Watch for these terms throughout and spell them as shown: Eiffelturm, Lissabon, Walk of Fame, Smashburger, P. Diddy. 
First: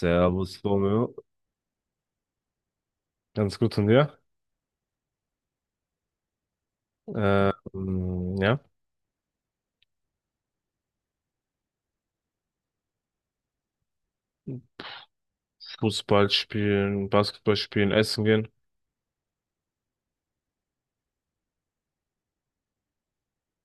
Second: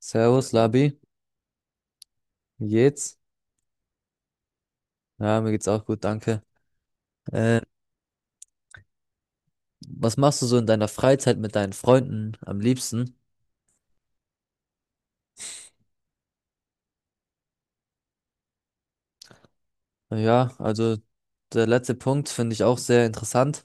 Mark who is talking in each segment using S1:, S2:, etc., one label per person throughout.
S1: Servus, Labi.
S2: Romeo.
S1: Wie geht's?
S2: Ganz gut von dir.
S1: Ja, mir geht's auch gut, danke. Äh,
S2: Ähm, ja.
S1: Was machst du so in deiner Freizeit mit deinen Freunden am liebsten?
S2: Fußball spielen, Basketball spielen, essen gehen.
S1: Ja, also der letzte Punkt finde ich auch sehr interessant.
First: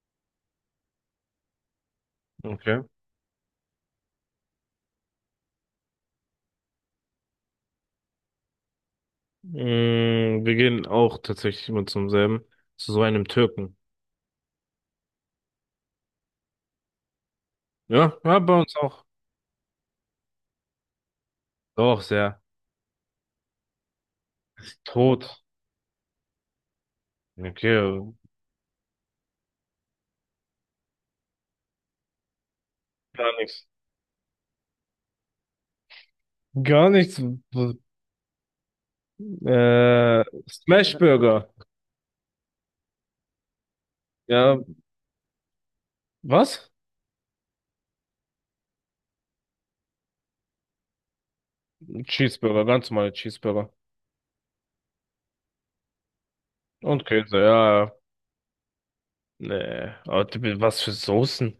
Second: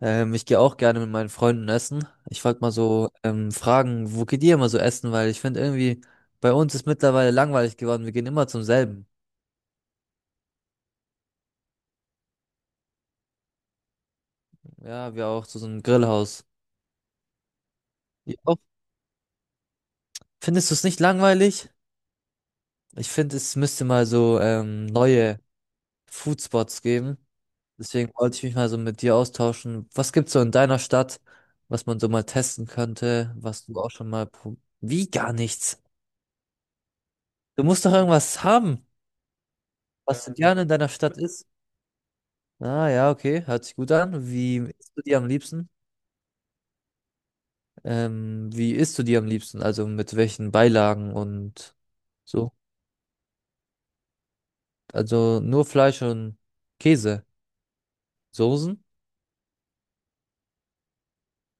S1: Ich gehe auch gerne mit meinen Freunden essen. Ich wollte mal
S2: Okay.
S1: so fragen, wo geht ihr immer so essen? Weil ich finde irgendwie, bei uns ist mittlerweile langweilig geworden. Wir gehen immer zum selben.
S2: Wir gehen auch tatsächlich immer zum selben. Zu so einem Türken.
S1: Ja, wir auch zu so einem Grillhaus.
S2: Ja,
S1: Ihr
S2: ja, bei
S1: auch?
S2: uns auch.
S1: Findest du es nicht langweilig?
S2: Doch, sehr.
S1: Ich finde, es müsste mal so
S2: Ist
S1: neue
S2: tot.
S1: Foodspots geben.
S2: Okay,
S1: Deswegen wollte ich mich mal so mit dir austauschen. Was gibt's so in deiner Stadt, was man so mal testen
S2: gar
S1: könnte, was
S2: nichts.
S1: du auch schon mal Wie, gar nichts?
S2: Gar nichts.
S1: Du musst doch irgendwas haben, was du gerne in deiner Stadt isst.
S2: Smashburger.
S1: Ah ja, okay, hört sich gut an.
S2: Ja,
S1: Wie isst du die am liebsten?
S2: was?
S1: Wie isst du die am liebsten? Also mit welchen Beilagen und so?
S2: Cheeseburger, ganz normale Cheeseburger.
S1: Also nur Fleisch und
S2: Und
S1: Käse.
S2: Käse, ja, ja.
S1: Soßen?
S2: Nee, aber was für Soßen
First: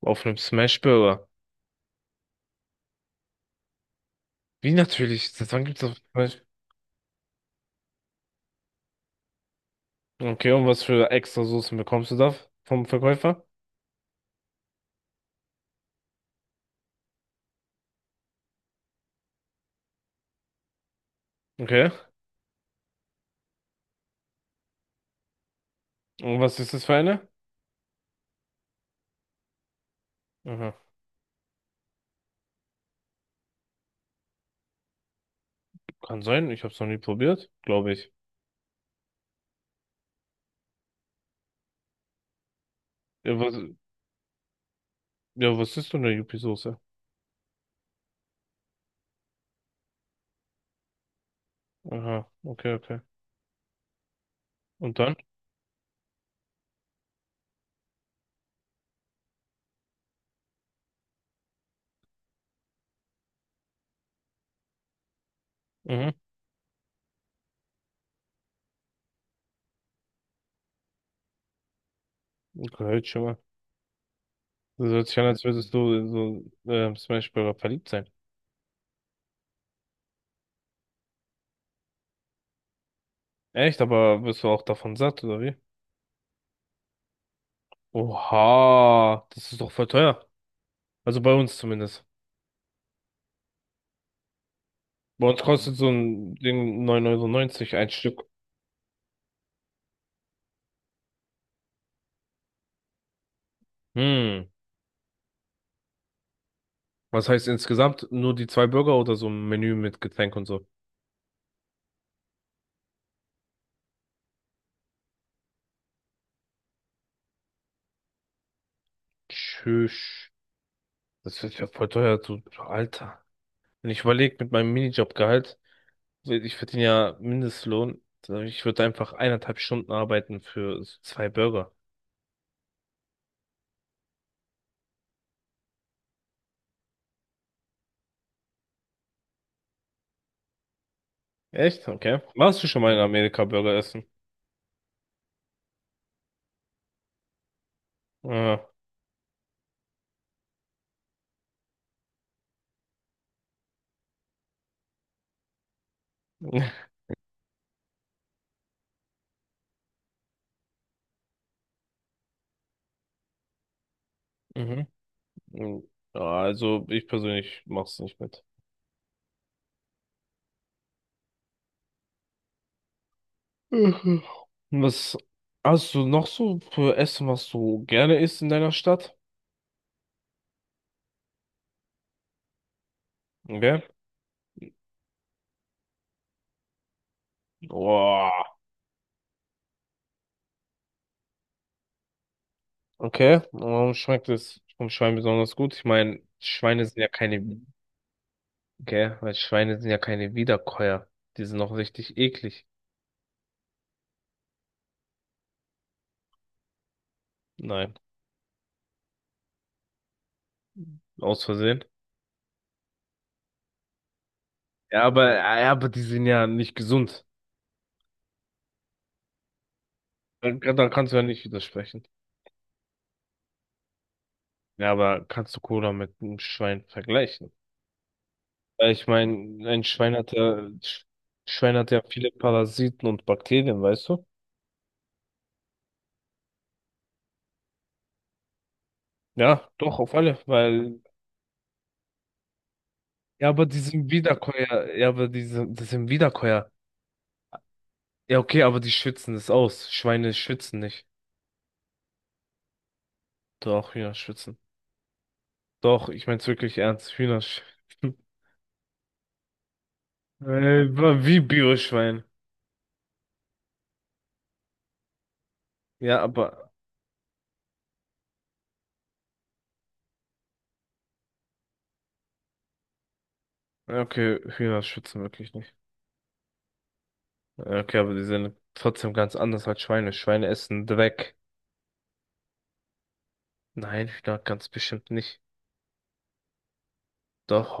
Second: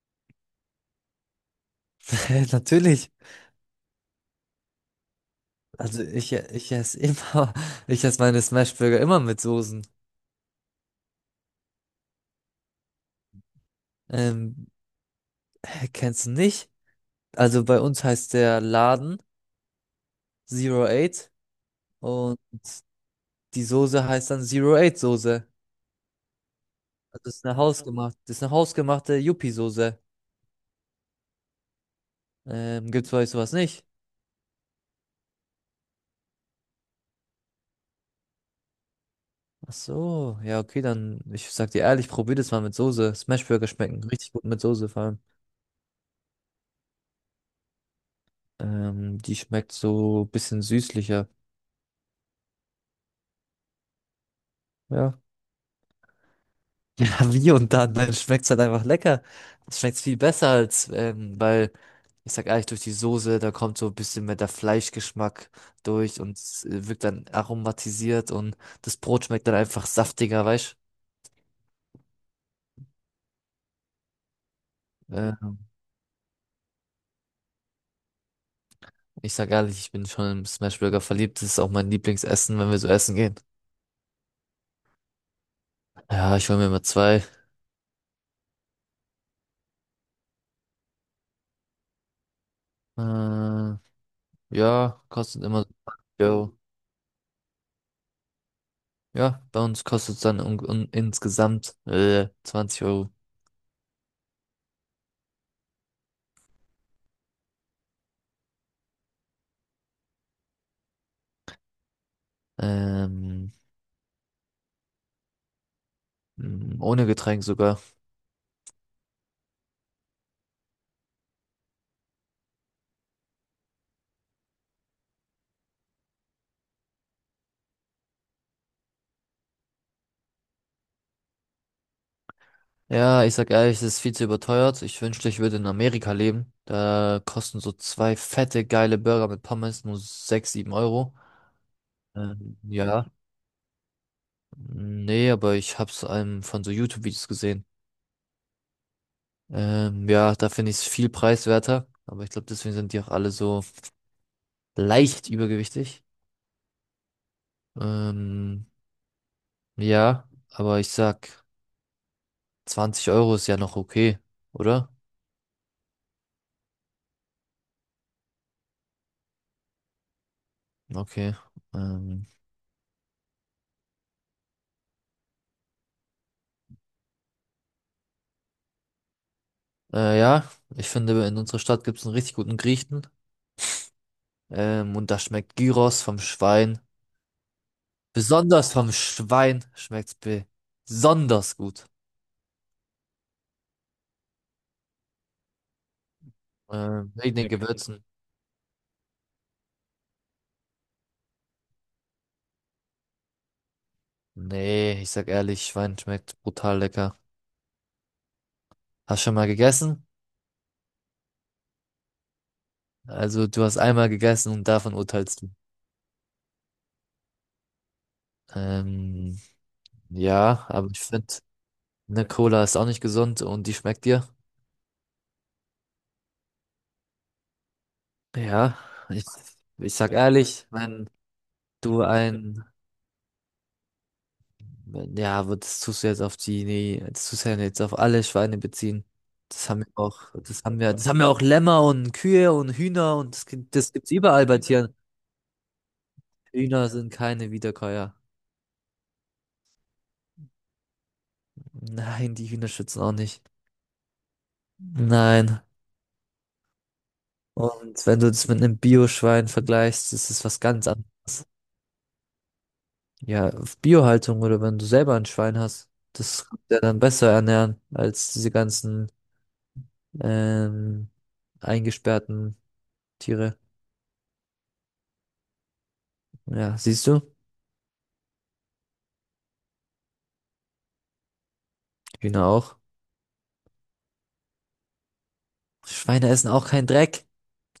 S2: auf einem Smashburger?
S1: Natürlich.
S2: Wie natürlich? Seit wann gibt's das?
S1: Also ich esse immer, ich esse meine Smashburger immer mit Soßen.
S2: Okay, und was für extra Soßen bekommst du da vom Verkäufer?
S1: Ähm, Hä, kennst du nicht? Also bei uns heißt der Laden Zero Eight
S2: Okay.
S1: und die Soße heißt dann Zero Eight Soße.
S2: Und was ist das für
S1: Also
S2: eine?
S1: das ist eine hausgemachte Yuppie-Soße.
S2: Aha.
S1: Gibt's bei euch sowas nicht?
S2: Kann sein, ich hab's noch nie probiert, glaube ich.
S1: Ach so, ja, okay, dann, ich sag dir ehrlich, probier das mal mit Soße.
S2: Ja, was,
S1: Smashburger schmecken richtig gut mit Soße vor allem.
S2: ja, was ist denn eine Yuppie-Soße?
S1: Die schmeckt so ein bisschen süßlicher.
S2: Aha, okay, okay. Und dann?
S1: Ja. Ja, wie und dann schmeckt's halt einfach lecker. Es schmeckt viel besser als, weil, ich sag ehrlich, durch die Soße, da kommt so ein bisschen mehr der Fleischgeschmack
S2: Mhm.
S1: durch und es wirkt dann aromatisiert und das Brot schmeckt dann einfach saftiger, weißt
S2: Okay, schon mal. Das hört
S1: du?
S2: sich an, als würdest du in so Smash Burger verliebt sein.
S1: Ich sag ehrlich, ich bin schon im Smashburger verliebt. Das ist auch mein Lieblingsessen, wenn wir so essen gehen.
S2: Echt, aber wirst du auch davon satt, oder wie?
S1: Ja, ich hole mir immer zwei.
S2: Oha, das ist doch voll teuer. Also bei uns zumindest.
S1: Äh, ja,
S2: Bei uns
S1: kostet immer so
S2: kostet so
S1: 20
S2: ein
S1: Euro.
S2: Ding 9,90 Euro neunzig ein Stück.
S1: Ja, bei uns kostet es dann un un insgesamt 20 Euro.
S2: Hm. Was heißt insgesamt, nur die zwei Burger oder so ein Menü mit Getränk und so?
S1: Ähm, Ohne Getränk sogar.
S2: Tschüss. Das wird ja voll teuer, du Alter. Wenn ich überlege mit meinem Minijobgehalt, ich verdiene ja Mindestlohn, ich würde einfach eineinhalb Stunden arbeiten für so zwei Burger.
S1: Ja, ich sag ehrlich, es ist viel zu überteuert. Ich wünschte, ich würde in Amerika leben. Da kosten so zwei fette, geile Burger mit Pommes nur 6, 7 Euro.
S2: Echt? Okay. Warst du schon mal in
S1: Ja.
S2: Amerika Burger essen?
S1: Nee, aber ich hab's von so YouTube-Videos gesehen.
S2: Ja.
S1: Ja, da finde ich es viel preiswerter. Aber ich glaube, deswegen sind die auch alle so leicht übergewichtig. Ähm, ja, aber ich sag, 20 Euro ist ja noch okay,
S2: Mhm.
S1: oder?
S2: Ja, also ich persönlich mach's nicht mit.
S1: Okay. Ähm,
S2: Mhm. Was hast du noch so für Essen, was du gerne isst in deiner Stadt?
S1: Ja, ich finde, in unserer Stadt gibt es einen richtig guten Griechen.
S2: Okay.
S1: Und da schmeckt Gyros vom Schwein.
S2: Boah.
S1: Besonders vom Schwein schmeckt's besonders gut.
S2: Okay, warum schmeckt es vom Schwein besonders gut? Ich meine, Schweine sind ja
S1: Wegen den
S2: keine,
S1: Gewürzen.
S2: gell, weil Schweine sind ja keine Wiederkäuer. Die sind noch richtig eklig.
S1: Nee, ich sag ehrlich, Schwein schmeckt brutal lecker.
S2: Nein,
S1: Hast schon mal gegessen?
S2: aus Versehen.
S1: Also, du hast einmal gegessen und davon
S2: Ja, aber,
S1: urteilst du.
S2: ja, ja, aber die sind ja nicht gesund.
S1: Ähm,
S2: Dann,
S1: ja, aber
S2: dann
S1: ich
S2: kannst du ja
S1: finde,
S2: nicht widersprechen.
S1: eine Cola ist auch nicht gesund und die schmeckt dir.
S2: Ja, aber kannst du Cola mit einem Schwein vergleichen?
S1: Ja,
S2: Weil ich
S1: ich,
S2: meine, ein
S1: ich sag
S2: Schwein hat ja,
S1: ehrlich, wenn
S2: Schwein hat
S1: du
S2: ja viele
S1: ein,
S2: Parasiten und Bakterien, weißt du?
S1: ja, aber das tust du jetzt auf das tust du ja jetzt auf alle Schweine beziehen.
S2: Ja,
S1: Das haben wir
S2: doch, auf
S1: auch,
S2: alle, weil
S1: das haben wir auch, Lämmer und Kühe und Hühner und
S2: ja, aber die
S1: das
S2: sind
S1: gibt's überall bei
S2: Wiederkäuer.
S1: Tieren.
S2: Das sind Wiederkäuer.
S1: Hühner sind keine Wiederkäuer.
S2: Ja, okay, aber die schützen das aus. Schweine schützen nicht.
S1: Nein, die Hühner schützen auch nicht.
S2: Doch, Hühner schützen.
S1: Nein.
S2: Doch, ich mein's wirklich ernst. Hühner
S1: Und
S2: schützen.
S1: wenn du das mit einem Bio-Schwein vergleichst, ist es was ganz
S2: Äh, Wie
S1: anderes.
S2: Bioschwein.
S1: Ja, auf Biohaltung, oder wenn du selber ein Schwein hast,
S2: Ja,
S1: das kannst
S2: aber,
S1: du ja dann besser ernähren als diese ganzen ähm, eingesperrten Tiere.
S2: ja, okay, Hühner schützen wirklich nicht.
S1: Ja, siehst du?
S2: Ja, okay, aber die sind trotzdem ganz anders als Schweine. Schweine essen Dreck.
S1: Hühner auch.
S2: Nein, Hühner ganz bestimmt nicht.
S1: Schweine essen auch keinen Dreck.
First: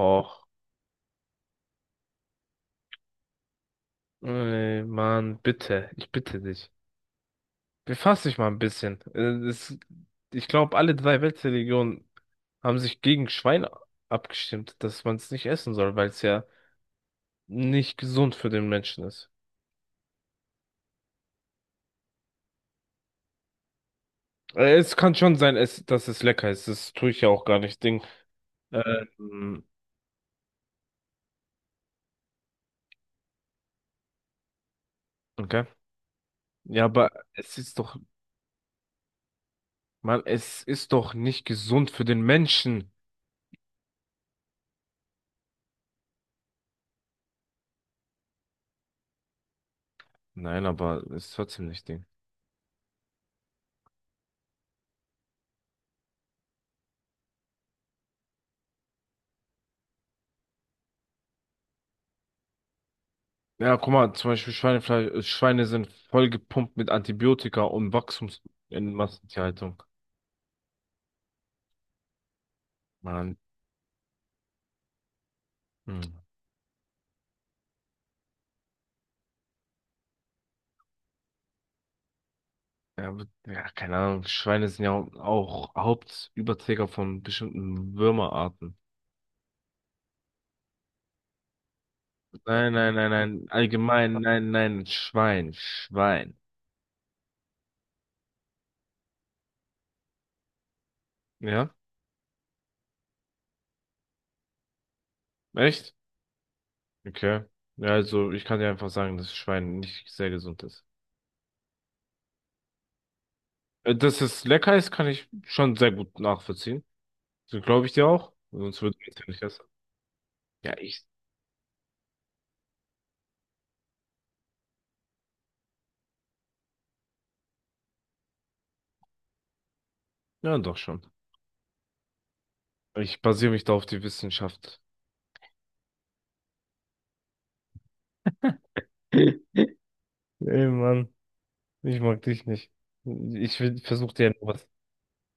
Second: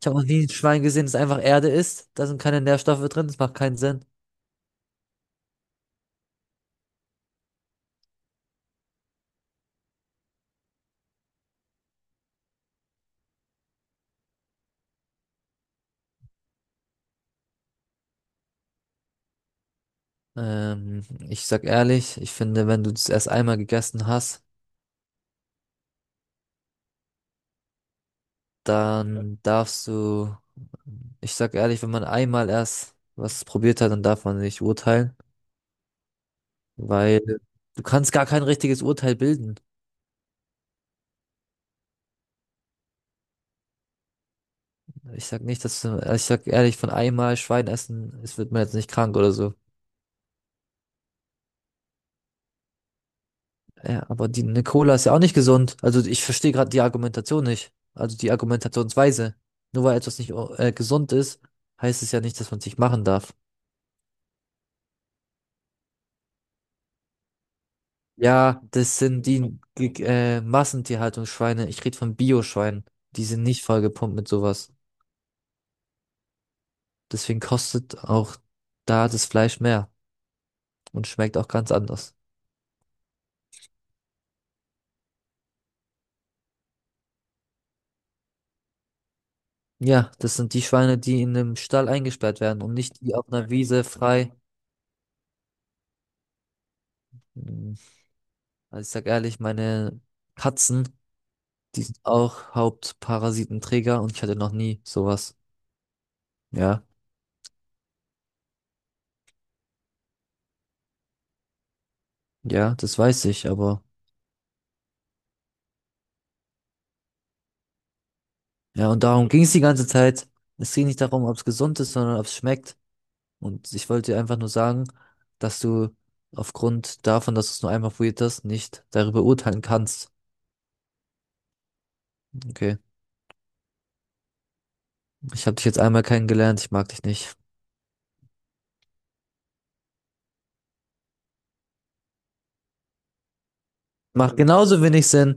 S1: Ich habe noch nie ein Schwein gesehen, das einfach Erde isst. Da sind keine Nährstoffe drin, das macht keinen Sinn.
S2: Ey, Mann, bitte. Ich bitte dich. Befass dich mal ein bisschen. Es, ich glaube, alle drei Weltreligionen haben sich gegen Schwein abgestimmt, dass man es nicht essen soll, weil es ja nicht gesund für den Menschen ist.
S1: Ich sag ehrlich, ich finde, wenn du das erst einmal gegessen hast,
S2: Es kann schon sein, dass es lecker ist. Das tue ich ja auch gar nicht. Ding.
S1: dann
S2: Ähm,
S1: darfst du, ich sag ehrlich, wenn man einmal erst was probiert hat, dann darf man nicht urteilen,
S2: okay. Ja, aber
S1: weil
S2: es ist
S1: du
S2: doch,
S1: kannst gar kein richtiges Urteil bilden.
S2: Mann, es ist doch nicht gesund für den Menschen.
S1: Ich sag nicht, dass du, ich sag ehrlich, von einmal Schwein essen, es wird man jetzt nicht krank oder so.
S2: Nein, aber es ist trotzdem nicht Ding.
S1: Ja, aber die, eine Cola ist ja auch nicht gesund. Also ich verstehe gerade die Argumentation nicht. Also die Argumentationsweise. Nur weil etwas nicht gesund ist, heißt es ja nicht, dass man es nicht machen darf.
S2: Ja, guck mal, zum Beispiel Schweinefleisch, Schweine sind vollgepumpt mit Antibiotika und Wachstum
S1: Ja,
S2: in
S1: das sind die
S2: Massentierhaltung.
S1: Massentierhaltungsschweine. Ich rede von Bioschweinen. Die
S2: Mann.
S1: sind nicht vollgepumpt mit sowas.
S2: Hm.
S1: Deswegen kostet auch da das Fleisch mehr und schmeckt auch ganz anders.
S2: Ja, ja, keine Ahnung. Schweine sind ja auch Hauptüberträger von bestimmten Würmerarten.
S1: Ja, das sind die Schweine, die in einem Stall eingesperrt werden
S2: Nein,
S1: und
S2: nein,
S1: nicht
S2: nein,
S1: die auf
S2: nein.
S1: einer Wiese
S2: Allgemein,
S1: frei.
S2: nein, nein. Schwein, Schwein.
S1: Hm, Also ich sag ehrlich, meine Katzen,
S2: Ja?
S1: die sind auch Hauptparasitenträger und ich hatte noch nie sowas.
S2: Echt?
S1: Ja,
S2: Okay. Ja, also ich kann dir einfach sagen, dass Schwein nicht sehr gesund ist.
S1: ja, das weiß ich, aber
S2: Dass es lecker ist, kann ich schon sehr gut nachvollziehen. So glaube ich dir auch. Sonst
S1: ja,
S2: würde
S1: und
S2: ich es ja
S1: darum
S2: nicht
S1: ging es die
S2: essen.
S1: ganze Zeit. Es
S2: Ja,
S1: ging nicht
S2: ich.
S1: darum, ob es gesund ist, sondern ob es schmeckt. Und ich wollte dir einfach nur sagen, dass du aufgrund davon, dass du es nur einmal probiert hast, nicht darüber urteilen kannst.
S2: Ja, doch schon.
S1: Okay,
S2: Ich basiere mich da auf die Wissenschaft.
S1: ich habe dich jetzt einmal kennengelernt, ich mag dich nicht.
S2: Ey, Mann, ich mag dich nicht. Ich versuch dir
S1: Macht
S2: etwas.
S1: genauso wenig Sinn.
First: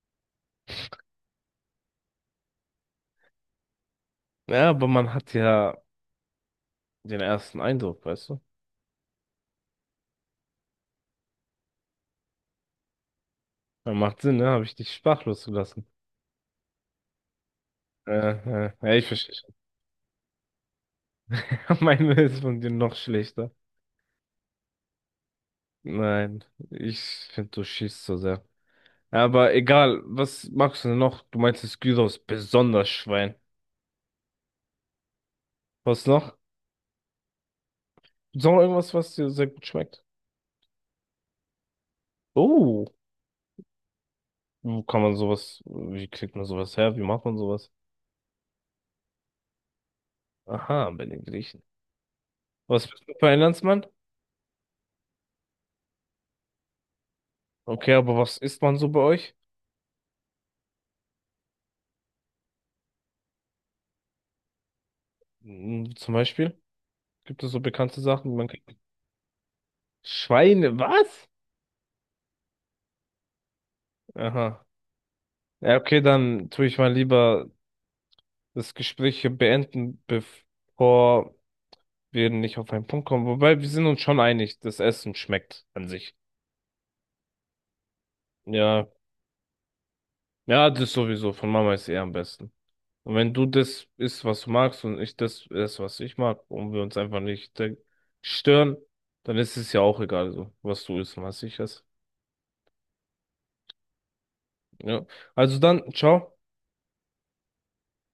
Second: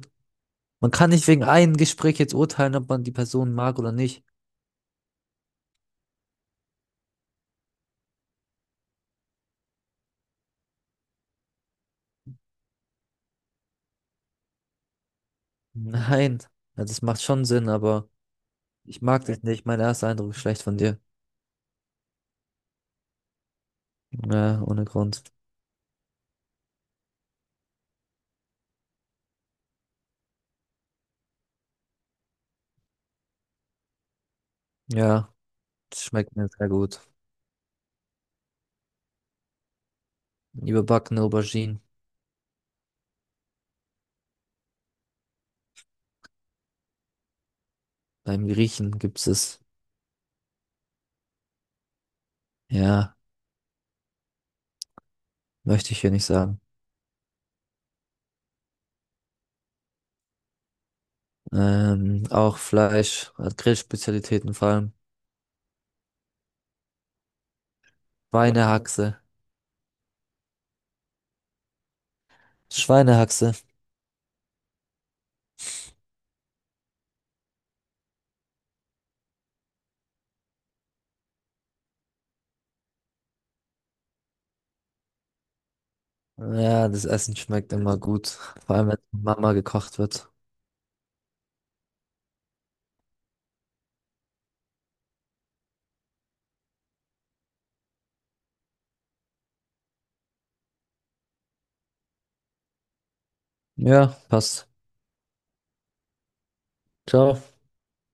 S1: Man kann nicht wegen einem Gespräch jetzt urteilen, ob man die Person mag oder nicht.
S2: Ja, aber man hat ja den ersten Eindruck, weißt du? Ja, macht Sinn, ne? Habe ich dich sprachlos gelassen.
S1: Nein, ja, das macht schon Sinn, aber.
S2: Äh, ja,
S1: Ich
S2: ich
S1: mag
S2: verstehe
S1: dich
S2: schon.
S1: nicht. Mein erster Eindruck ist schlecht von dir.
S2: Meine ist von dir noch schlechter.
S1: Ja, ohne Grund.
S2: Nein, ich finde, du schießt so sehr. Ja, aber egal, was magst du denn noch? Du meinst, das Gyros ist besonders Schwein.
S1: Ja, das
S2: Was
S1: schmeckt
S2: noch?
S1: mir sehr gut.
S2: Ist noch irgendwas, was dir sehr gut schmeckt?
S1: Überbackene Auberginen.
S2: Oh, wo kann man sowas, wie kriegt man sowas her? Wie macht man sowas?
S1: Beim Griechen gibt's es.
S2: Aha, bei den Griechen. Was bist du
S1: Ja,
S2: für ein Landsmann?
S1: möchte ich hier nicht sagen.
S2: Okay, aber was isst man so bei euch?
S1: Auch Fleisch, Grillspezialitäten vor allem.
S2: Hm, zum Beispiel? Gibt es so bekannte Sachen, die man kriegt?
S1: Schweinehaxe.
S2: Schweine, was?
S1: Schweinehaxe.
S2: Aha. Ja, okay, dann tue ich mal lieber das Gespräch hier beenden, bevor wir nicht auf einen Punkt kommen. Wobei, wir sind uns schon einig, das Essen schmeckt an sich.
S1: Ja, das Essen schmeckt immer gut. Vor
S2: Ja,
S1: allem, wenn Mama gekocht wird.
S2: ja, das sowieso. Von Mama ist eh am besten. Und wenn du das isst, was du magst, und ich das esse, was ich mag, und wir uns einfach nicht stören, dann ist es ja auch egal, so, was du isst und was ich esse.
S1: Ja, passt.
S2: Ja. Also dann, ciao.
S1: Ciao.